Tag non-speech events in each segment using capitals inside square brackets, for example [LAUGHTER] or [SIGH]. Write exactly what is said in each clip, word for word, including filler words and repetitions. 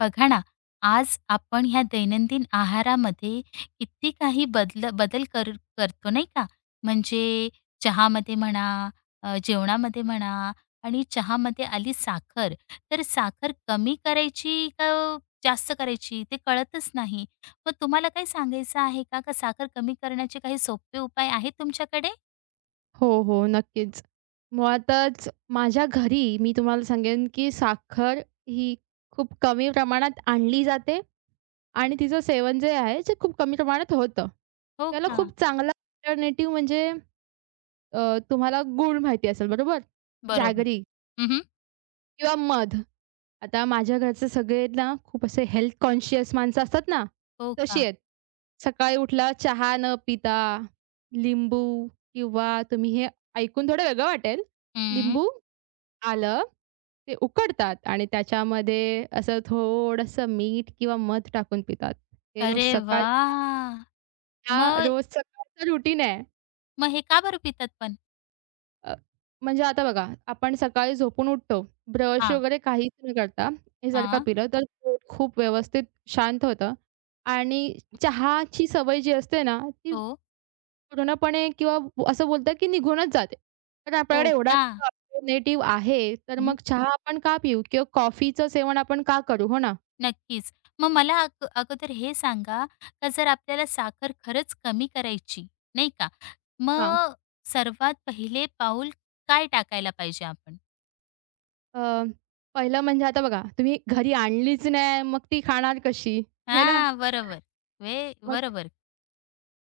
बघा ना, आज आपण ह्या दैनंदिन आहारामध्ये किती काही बदल बदल कर करतो नाही का? म्हणजे चहामध्ये म्हणा, अ, जेवणामध्ये म्हणा आणि चहामध्ये आली साखर. तर साखर कमी करायची का जास्त करायची ते कळतच नाही. मग तुम्हाला काही सांगायचं आहे का? का साखर कमी करण्याचे काही सोपे उपाय आहेत तुमच्याकडे? हो, हो. नक्कीच. मुळातच माझ्या घरी मी तुम्हाला सांगेन, की साखर ही खूप कमी प्रमाणात आणली जाते आणि तिचं सेवन जे आहे, ते खूप कमी प्रमाणात होतं. हो त्याला का? खूप चांगला अल्टरनेटिव्ह म्हणजे अ, तुम्हाला गूळ माहिती असेल बरोबर? बरोबर. जॅगरी हं, किंवा मध. आता माझ्या घरचे सगळे आहेत ना, खूप असे हेल्थ कॉन्शियस माणसं असतात ना, हो तशी का? आहेत. सकाळी उठला चहा न पिता लिंबू किंवा तुम्ही हे ऐकून थोडं वेगळं वाटेल. हं. लिंबू, आलं ते उकडतात आणि त्याच्यामध्ये असं थोडंसं मीठ किंवा मध टाकून पितात. हे रोज अरे सकाळचा वाह! हा मग रोज सकाळचा रुटीन आहे. मग हे का बरं पितात पण? अ, म्हणजे आता बघा, आपण सकाळी झोपून उठतो. ब्रश हां, वगैरे काहीच न करता हे जर का हां. पिलं, तर पोट खूप व्यवस्थित शांत होतं आणि चहाची सवय जी असते ना, ती हो, पूर्णपणे किंवा ब- असं बोलतात की निघूनच जाते. तर हो आपल्याकडे एवढाच का? अल्टरनेटिव्ह आहे, तर हं. मग चहा आपण का पिऊ किंवा कॉफीचं सेवन आपण का करू? हो ना? नक्कीच. मग मला अग अगोदर हे सांगा, का जर आपल्याला साखर खरंच कमी करायची, नाही का? हां. मग सर्वात पहिले पाऊल काय टाकायला पाहिजे आपण? अ, पहिलं म्हणजे आता बघा, तुम्ही घरी आणलीच नाही, मग ती खाणार कशी? हे ना? हां, बरोबर. वे मग बरोबर.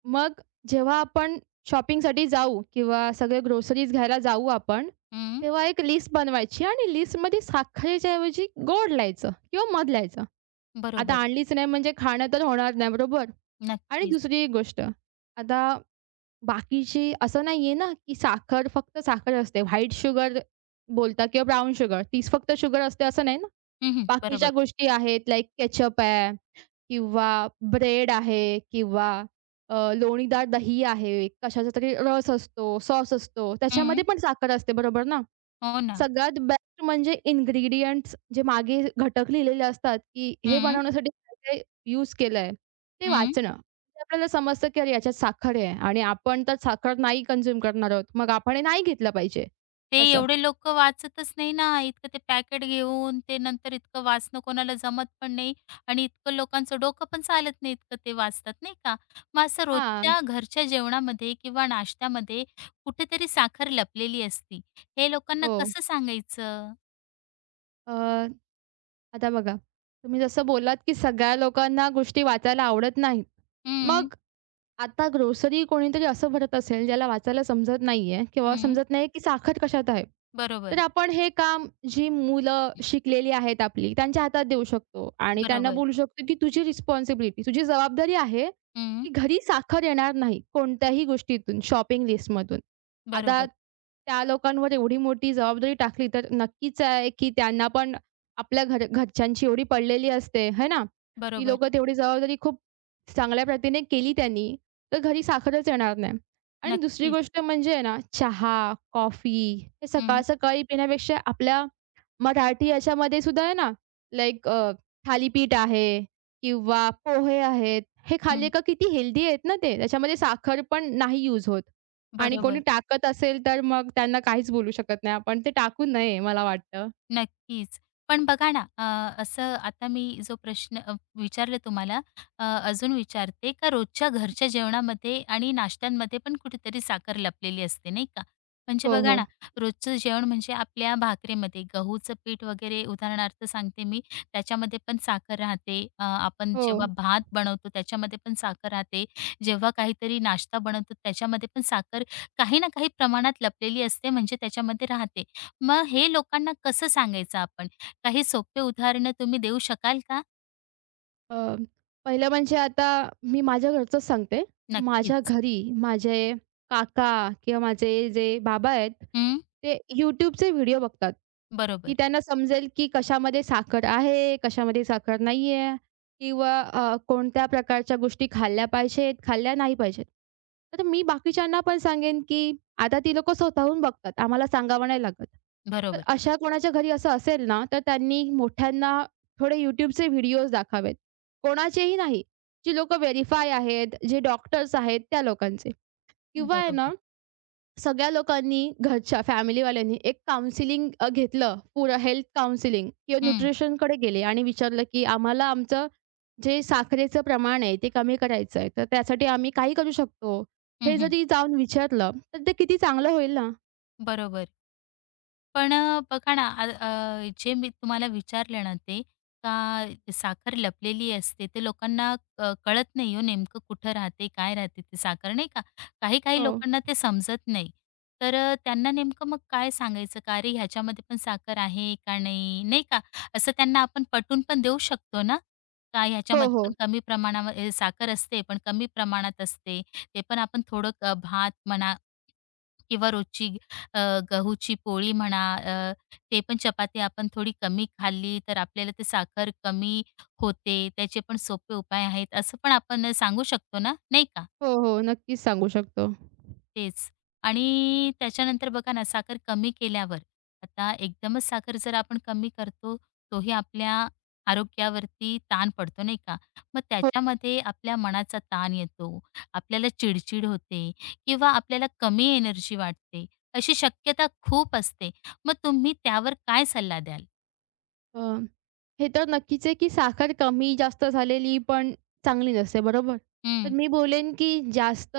मग जेव्हा आपण शॉपिंगसाठी जाऊ किंवा सगळे ग्रोसरीज घ्यायला जाऊ आपण, हं, तेव्हा एक लिस्ट बनवायची आणि लिस्टमध्ये साखरेच्या ऐवजी गोड लावायचं किंवा मध लावायचं. आता बरोबर. आणलीच नाही म्हणजे खाणं तर होणार नाही, बरोबर? आणि नक्कीच. दुसरी गोष्ट, आता बाकीची असं नाहीये ना, की साखर फक्त साखर असते. व्हाईट शुगर बोलतात किंवा ब्राउन शुगर. तीच फक्त शुगर असते असं नाही. हं, हं. बाकीच्या बरोबर. गोष्टी आहेत लाइक केचप आहे किंवा ब्रेड आहे किंवा अ, लोणीदार दही आहे, कशाचा तरी रस असतो, सॉस असतो. हं. त्याच्यामध्ये पण साखर असते, बरोबर ना? हो ना. सगळ्यात बेस्ट म्हणजे इन्ग्रीडियंट्स जे मागे घटक लिहिलेले असतात, की हे हं, बनवण्यासाठी काय-काय यूज केलंय, ते हं. वाचणं. म्हणजे आपल्याला समजतं की अरे याच्यात साखर आहे आणि आपण तर साखर नाही कन्झ्युम करणार आहोत. मग आपण हे नाही घेतलं पाहिजे, ते असं. एवढे लोकं वाचतच नाही ना, इतकं ते पॅकेट घेऊन ते नंतर इतकं वाचणं कोणाला जमत पण नाही आणि इतकं लोकांचं डोकं पण चालत नाही, इतकं ते वाचतात, नाही का? मग असं हां. रोजच्या घरच्या जेवणामध्ये किंवा नाश्त्यामध्ये कुठेतरी साखर लपलेली असती. हे लोकांना हो. कसं सांगायचं? अ, आता बघा, तुम्ही जसं बोलात की सगळ्या लोकांना गोष्टी वाचायला आवडत नाहीत. हं, मग आता ग्रोसरी कोणीतरी असं भरत असेल, ज्याला वाचायला समजत नाहीये किंवा हं. समजत नाही की साखर कशात आहे. तर बरोबर. आपण हे काम जी मुलं शिकलेली आहेत आपली, त्यांच्या हातात देऊ शकतो आणि त्यांना बरोबर. बोलू शकतो की तुझी रिस्पॉन्सिबिलिटी, तुझी जबाबदारी आहे हं. की घरी साखर येणार नाही कोणत्याही गोष्टीतून, शॉपिंग लिस्टमधून. आता बरोबर. त्या लोकांवर एवढी मोठी जबाबदारी टाकली, तर नक्कीच आहे की त्यांना पण आपल्या घर घरच्यांची एवढी पडलेली असते, है ना? ती बरोबर. लोकं तेवढी जबाबदारी खूप चांगल्या प्रतीने केली त्यांनी तर घरी साखरच येणार नाही. आणि दुसरी नक्कीच. गोष्ट म्हणजे आहे ना, चहा, कॉफी हे हं, सकाळ-सकाळी पिण्यापेक्षा आपल्या मराठी याच्यामध्ये सुद्धा आहे ना, लाइक अ, थालीपीठ आहे किंवा पोहे आहेत. हे खाल्ले हं. का किती हेल्दी आहेत ना ते. त्याच्यामध्ये साखर पण नाही यूज होत. आणि कोणी बरोबर. टाकत असेल तर मग त्यांना काहीच बोलू शकत नाही आपण. ते टाकू नये मला वाटतं. नक्कीच. पण बघा ना, अ, असं आता मी जो प्रश्न अ, विचारला तुम्हाला अ, अजून विचारते का रोजच्या घरच्या जेवणामध्ये आणि नाश्त्यांमध्ये पण कुठेतरी साखर लपलेली असते, नाही का? म्हणजे हो, बघा हो. ना, रोजचं जेवण म्हणजे आपल्या भाकरीमध्ये गहूचं पीठ वगैरे उदाहरणार्थ सांगते मी, त्याच्यामध्ये पण साखर राहते. अ, आपण हो. जेव्हा भात बनवतो त्याच्यामध्ये पण साखर राहते. जेव्हा काहीतरी नाश्ता बनवतो त्याच्यामध्ये पण साखर काही ना काही प्रमाणात लपलेली असते म्हणजे त्याच्यामध्ये राहते. मग हे लोकांना कसं सांगायचं आपण? काही सोपे उदाहरणं तुम्ही देऊ शकाल का? अ, पहिलं म्हणजे आता मी माझ्या घरचंच सांगते. माझ्या नक्कीच. घरी माझे काका किंवा माझे जे बाबा आहेत, हं. ते YouTubeचे व्हिडिओ बघतात, बरोबर, की त्यांना समजेल की कशामध्ये साखर आहे, कशामध्ये साखर नाही आहे किंवा अ, कोणत्या प्रकारच्या गोष्टी खाल्ल्या पाहिजेत, खाल्ल्या नाही पाहिजेत. तर मी बाकीच्यांना पण सांगेन की आता ती लोकं स्वतःहून बघतात. आम्हाला सांगावं नाही लागत. तर बरोबर, अशा कोणाच्या घरी असं असेल ना, तर त्यांनी मोठ्यांना थोडे YouTubeचे व्हिडिओज दाखवावेत. कोणाचेही नाही. जी लोकं व्हेरिफाय आहेत, जे डॉक्टर्स आहेत त्या लोकांचे. किंवा आहे ना, बरोबर. सगळ्या लोकांनी घरच्या फॅमिलीवाल्यांनी एक काउंसलिंग अ, घेतलं पुरं हेल्थ काउंसलिंग किंवा हं, न्यूट्रिशनकडे गेले आणि विचारलं, की आम्हाला आमचं जे साखरेचं प्रमाण आहे ते कमी करायचं आहे. तर त्यासाठी आम्ही काही करू शकतो. हं, हे हं. जरी जाऊन विचारलं, तर ते किती चांगलं होईल ना. बरोबर. पण अ, बघा ना, आ अ, जे मी तुम्हाला विचारलं ना ते, का साखर लपलेली असते, ते लोकांना अ, कळत नाही हो नेमकं कुठं राहते, काय राहते ती साखर नाही का. काही-काही हो. लोकांना ते समजत नाही. तर अ, त्यांना नेमकं मग काय सांगायचं का, "अरे, ह्याच्यामध्ये पण साखर आहे का नाही?" नाही का. असं त्यांना आपण पटवून पण देऊ शकतो ना, का हो, ह्याच्यामध्ये हो. पण कमी प्रमाणावर अ, साखर असते, पण कमी प्रमाणात असते. ते पण आपण थोडं अ, भात म्हणा किंवा रोजची अ, गहूची पोळी म्हणा, अ, ते पण चपाती आपण थोडी कमी खाल्ली तर आपल्याला ते साखर कमी होते. त्याचे पण सोपे उपाय आहेत, असं पण आपण सांगू शकतो ना, नाही का? हो, हो. नक्कीच सांगू शकतो. हो. तेच. आणि त्याच्यानंतर बघा ना, साखर कमी केल्यावर आता एकदमच साखर जर आपण कमी करतो, तोही आपल्या आरोग्यावरती ताण पडतो, नाही का? मग त्याच्यामध्ये आपल्या मनाचा ताण येतो, आपल्याला चिडचिड होते किंवा आपल्याला कमी एनर्जी वाटते. अशी शक्यता खूप असते. मग तुम्ही त्यावर काय सल्ला द्याल? अ, हे तर नक्कीच आहे, की साखर कमी जास्त झालेली पण चांगली नसते, बरोबर? तर हं, मी बोलेन, की जास्त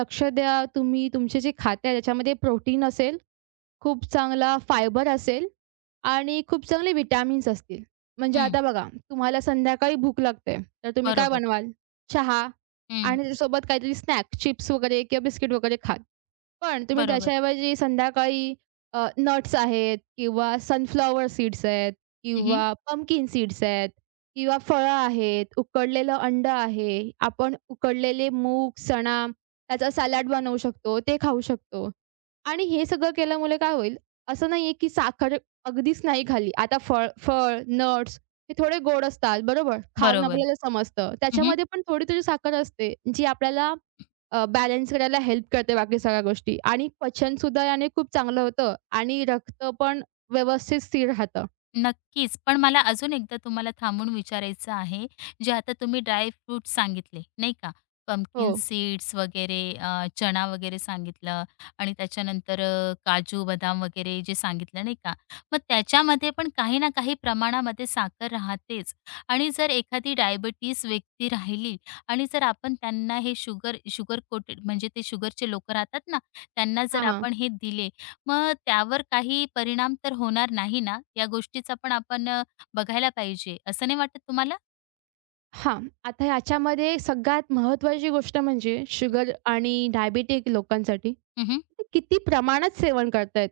लक्ष द्या तुम्ही तुमचे जे खाताय त्याच्यामध्ये प्रोटीन असेल, खूप चांगला फायबर असेल आणि खूप चांगले विटामिन्स असतील. म्हणजे हं. आता बघा, तुम्हाला संध्याकाळी भूक लागते, तर तुम्ही काय बरोबर. बनवाल? चहा हं. आणि त्याच्यासोबत काहीतरी स्नॅक्स, चिप्स वगैरे किंवा बिस्किट वगैरे खाल. पण तुम्ही बरोबर. त्याच्याऐवजी संध्याकाळी अ, नट्स आहेत किंवा सनफ्लॉवर सीड्स आहेत हं, किंवा पंपकिन सीड्स आहेत किंवा फळं आहेत, उकडलेलं अंडं आहे. आपण उकडलेले मूग, चणा त्याचा सॅलड बनवू शकतो, ते खाऊ शकतो. आणि हे सगळं केल्यामुळे काय होईल, असं नाहीये की साखर अगदीच नाही खाल्ली. आता फळ फळ, नट्स हे थोडे गोड असतात, बरोबर? खाऊन बरोबर. आपल्याला समजतं. त्याच्यामध्ये पण थोडी-थोडी साखर असते, जी आपल्याला अ, बॅलन्स करायला हेल्प करते बाकी सगळ्या गोष्टी आणि पचनसुद्धा याने खूप चांगलं होतं आणि रक्त पण व्यवस्थित स्थिर राहतं. नक्कीच. पण मला अजून एकदा तुम्हाला थांबून विचारायचं आहे, जे आता तुम्ही ड्राय फ्रुट्स सांगितले, नाही का? हो. पंपकिन सीड्स वगैरे अ, चणा वगैरे सांगितलं आणि त्याच्यानंतर अ, काजू, बदाम वगैरे जे सांगितलं, नाही का? मग त्याच्यामध्ये पण काही ना काही प्रमाणामध्ये साखर राहतेच आणि जर एखादी डायबिटीज व्यक्ती राहिली आणि जर आपण त्यांना हे शुगर शुगर कोटेड म्हणजे ते शुगरचे लोकं राहतात ना, त्यांना हां, जर हां. आपण हे दिले, मग त्यावर काही परिणाम तर होणार नाही ना? या गोष्टीचा पण आपण अ, बघायला पाहिजे, असं नाही वाटत तुम्हाला? हां. आता ह्याच्यामध्ये सगळ्यात महत्त्वाची गोष्ट म्हणजे शुगर आणि डायबिटिक लोकांसाठी हं, ते किती प्रमाणात सेवन करतायत.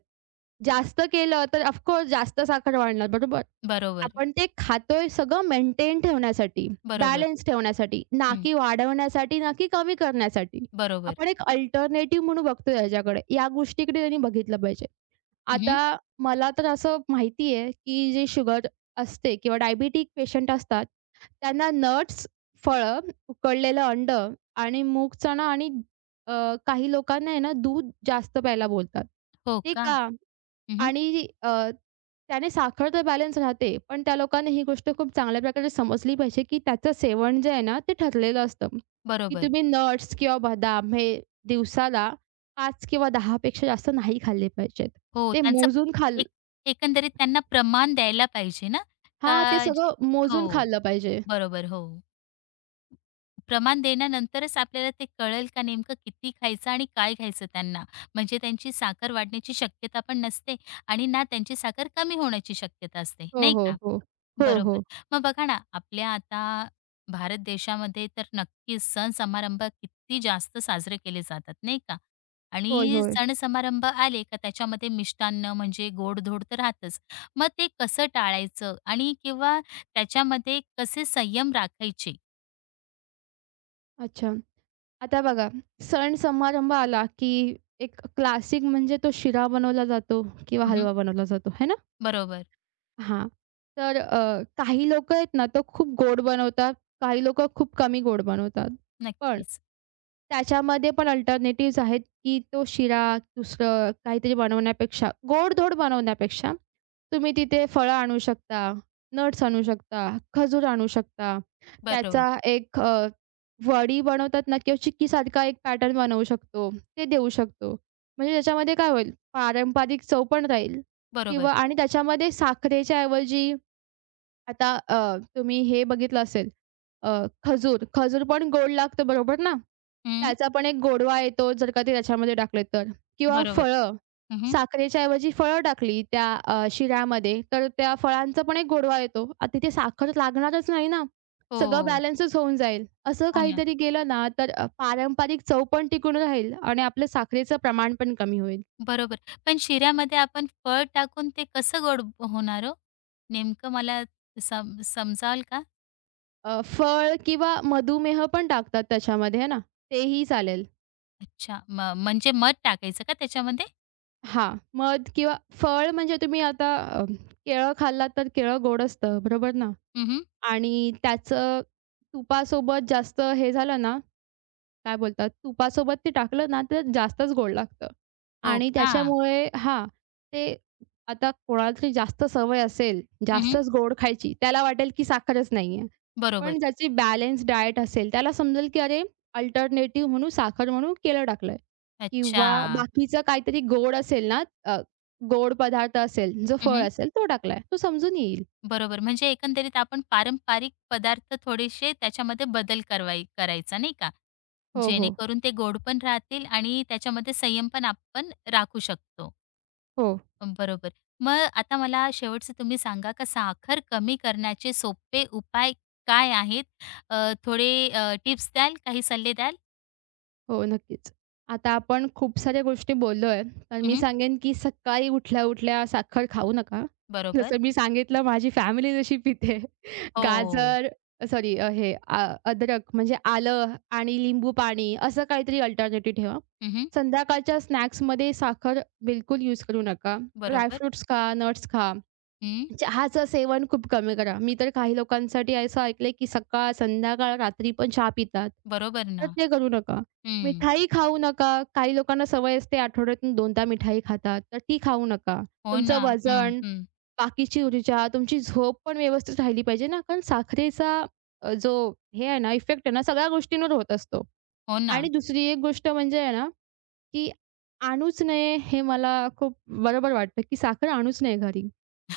जास्त केलं तर ऑफ कोर्स जास्त साखर वाढणार, बरोबर? बरोबर, आपण ते खातोय सगळं मेंटेन ठेवण्यासाठी, बरोबर. बॅलन्स ठेवण्यासाठी, ना हं, की वाढवण्यासाठी, ना की कमी करण्यासाठी. बरोबर. आपण एक अल्टरनेटिव्ह म्हणून बघतोय ह्याच्याकडे. या गोष्टीकडे त्यांनी बघितलं पाहिजे. आता हं, मला तर असं माहिती आहे, की जे शुगर असते किंवा डायबिटिक पेशंट असतात, त्यांना नट्स, फळं, उकडलेलं अंड आणि मूग चणा आणि अ, काही लोकांना आहे ना दूध जास्त प्यायला बोलतात, हो नाही का? का? हं, आणि अ, त्याने साखर तर बॅलन्स राहते, पण त्या लोकांना ही गोष्ट खूप चांगल्या प्रकारे समजली पाहिजे, की त्याचं सेवन जे आहे ना ते ठरलेलं असतं, की बरोबर. तुम्ही नट्स किंवा बदाम हे दिवसाला पाच किंवा दहा पेक्षा जास्त नाही खाल्ले पाहिजेत. हो, ते त्यांचं मोजून प- खाल. एक एकंदरीत त्यांना प्रमाण द्यायला पाहिजे ना? हां, ते का जे सगळं हो, मोजून खाल्लं पाहिजे. बरोबर. हो. प्रमाण देण्यानंतरच आपल्याला ते कळेल का नेमकं किती खायचं आणि काय खायचं त्यांना. म्हणजे त्यांची साखर वाढण्याची शक्यता पण नसते आणि ना त्यांची साखर कमी होण्याची शक्यता असते, हो, नाही हो, का? हो. हो, बरोबर. हो. मग बघा ना, आपल्या आता भारत देशामध्ये तर नक्कीच सण समारंभ किती जास्त साजरे केले जातात, नाही का? होय, आणि होय. सण समारंभ आले का त्याच्यामध्ये मिष्टान्न म्हणजे गोडधोड तर राहतच. मग ते कसं टाळायचं आणि किंवा त्याच्यामध्ये कसे संयम राखायचे? अच्छा. आता बघा, सण समारंभ आला, की एक क्लासिक म्हणजे तो शिरा बनवला जातो किंवा हं, हलवा बनवला जातो, है ना? बरोबर. हां. तर अ, काही लोकं आहेत ना, तो खूप गोड बनवतात, काही लोकं खूप कमी गोड बनवतात. पण नक्कीच. त्याच्यामध्ये पण अल्टरनेटिव्हज आहेत, की तो शिरा, दुसरं काहीतरी बनवण्यापेक्षा गोड-धोड बनवण्यापेक्षा तुम्ही तिथे फळं आणू शकता, नट्स आणू शकता, खजूर आणू शकता. बरोबर, त्याचा एक अ, वडी बनवतात ना किंवा चिक्कीसारखा एक पॅटर्न बनवू शकतो, ते देऊ शकतो. म्हणजे त्याच्यामध्ये काय होईल, पारंपरिक चव पण राहील किंवा बरोबर. आणि त्याच्यामध्ये साखरेच्या ऐवजी आता अ, तुम्ही हे बघितलं असेल अ, खजूर, खजूर पण गोड लागतं बरोबर ना? हं. त्याचा पण एक गोडवा येतो जर का ते त्याच्यामध्ये टाकले तर किंवा बरोबर. फळं, हं, साखरेच्या ऐवजी फळं टाकली त्या अ, शिऱ्यामध्ये तर त्या फळांचा पण एक गोडवा येतो. आता तिथे साखर लागणारच नाही ना. सगळं हो. बॅलन्सच होऊन जाईल. असं हो काहीतरी केलं ना तर अ, पारंपरिक चव पण टिकून राहील आणि आपलं साखरेचं प्रमाण पण कमी होईल. बरोबर. पण शिऱ्यामध्ये आपण फळ टाकून ते कसं गोड होणार हो? नेमकं मला सम समजावाल का? अ, फळ किंवा मधुमेह पण टाकतात त्याच्यामध्ये, आहे ना? तेही चालेल. अच्छा. म म्हणजे मध टाकायचं का त्याच्यामध्ये? हां, मध किंवा फळ म्हणजे तुम्ही आता अ, केळं खाल्लात तर केळं गोड असतं, बरोबर ना? हं, हं. आणि त्याचं तुपासोबत जास्त हे झालं ना, काय बोलतात, तुपासोबत ते टाकलं ना, तर जास्तच गोड लागतं हो आणि का? त्याच्यामुळे हां, ते आता कोणाची जास्त सवय असेल, हं, जास्तच गोड खायची, त्याला वाटेल की साखरच नाहीये. बरोबर. पण ज्याची बॅलन्स डाएट असेल, त्याला समजेल की अरे अल्टरनेटिव्ह म्हणून साखर म्हणून केळं टाकलंय अच्छा. किंवा बाकीचं काहीतरी गोड असेल ना, अ, गोड पदार्थ असेल, जो फळ हं, असेल तो टाकलाय, तो समजून येईल. बरोबर. म्हणजे एकंदरीत आपण पारंपरिक पदार्थ थोडेसे त्याच्यामध्ये बदल करवाई करायचा नाही का? हो, हो. जेणेकरून ते गोड पण राहतील आणि त्याच्यामध्ये संयम पण आपण राखू शकतो. हो. बरोबर. मग आता मला शेवटचं तुम्ही सांगा का साखर कमी करण्याचे सोपे उपाय काय आहेत? अ, थोडे अ, टिप्स द्याल? काही सल्ले द्याल? हो, नक्कीच. आता आपण खूप साऱ्या गोष्टी बोललोय, तर मी हं, सांगेन की सकाळी उठल्या-उठल्या साखर खाऊ नका. बरोबर. जसं मी सांगितलं माझी फॅमिली जशी पिते. [LAUGHS] हो. गाजर सॉरी अ, हे अ, अद्रक म्हणजे आलं आणि लिंबू पाणी असं काहीतरी अल्टरनेटिव्ह ठेवा. हं, संध्याकाळच्या स्नॅक्समध्ये साखर बिलकुल यूज करू नका. ड्राय बरोबर. खा, नट्स खा. हं. चहाचं सेवन खूप कमी करा. मी तर काही लोकांसाठी असं ऐकलंय, की सकाळ, संध्याकाळ, रात्री पण चहा पितात. बरोबर तर ना. ते करू नका. हं. मिठाई खाऊ नका. काही लोकांना सवय असते आठवड्यातून दोनदा मिठाई खातात. तर ती खाऊ नका. हो तुमचं ना. हं, वजन, हं. बाकीची ऊर्जा, तुमची झोप पण व्यवस्थित राहिली पाहिजे ना, कारण साखरेचा अ, जो हे आहे ना इफेक्ट आहे ना, सगळ्या गोष्टींवर होत असतो. हो ना. आणि दुसरी एक गोष्ट म्हणजे आहे ना की आणूच नये हे मला खूप बरोबर वाटतं, की साखर आणूच नये घरी.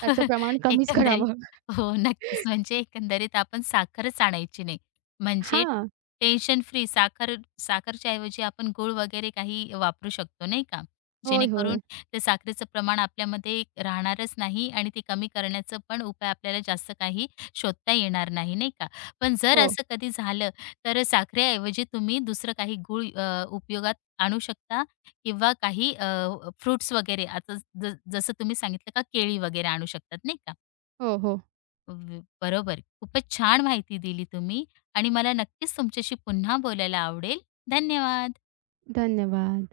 त्याचं प्रमाण कमीच एकंदरीत करावं. हो, नक्कीच. [LAUGHS] म्हणजे एकंदरीत आपण साखरच आणायची नाही. म्हणजे हां. टेन्शन फ्री साखर साखरच्या ऐवजी आपण गूळ वगैरे काही वापरू शकतो, नाही का? होय, जेणेकरून होय. ते साखरेचं प्रमाण आपल्यामध्ये राहणारच नाही आणि ते कमी करण्याचं पण उपाय आपल्याला जास्त काही शोधता येणार नाही, नाही का? पण जर हो. असं कधी झालं, तर साखरेऐवजी तुम्ही दुसरं काही गूळ अ, उपयोगात आणू शकता? किंवा काही अ, फ्रुट्स वगैरे आता ज जसं तुम्ही सांगितलं का केळी वगैरे आणू शकतात नाही का? हो, हो. ब बरोबर. खूपच छान माहिती दिली तुम्ही आणि मला नक्कीच तुमच्याशी पुन्हा बोलायला आवडेल. धन्यवाद. धन्यवाद.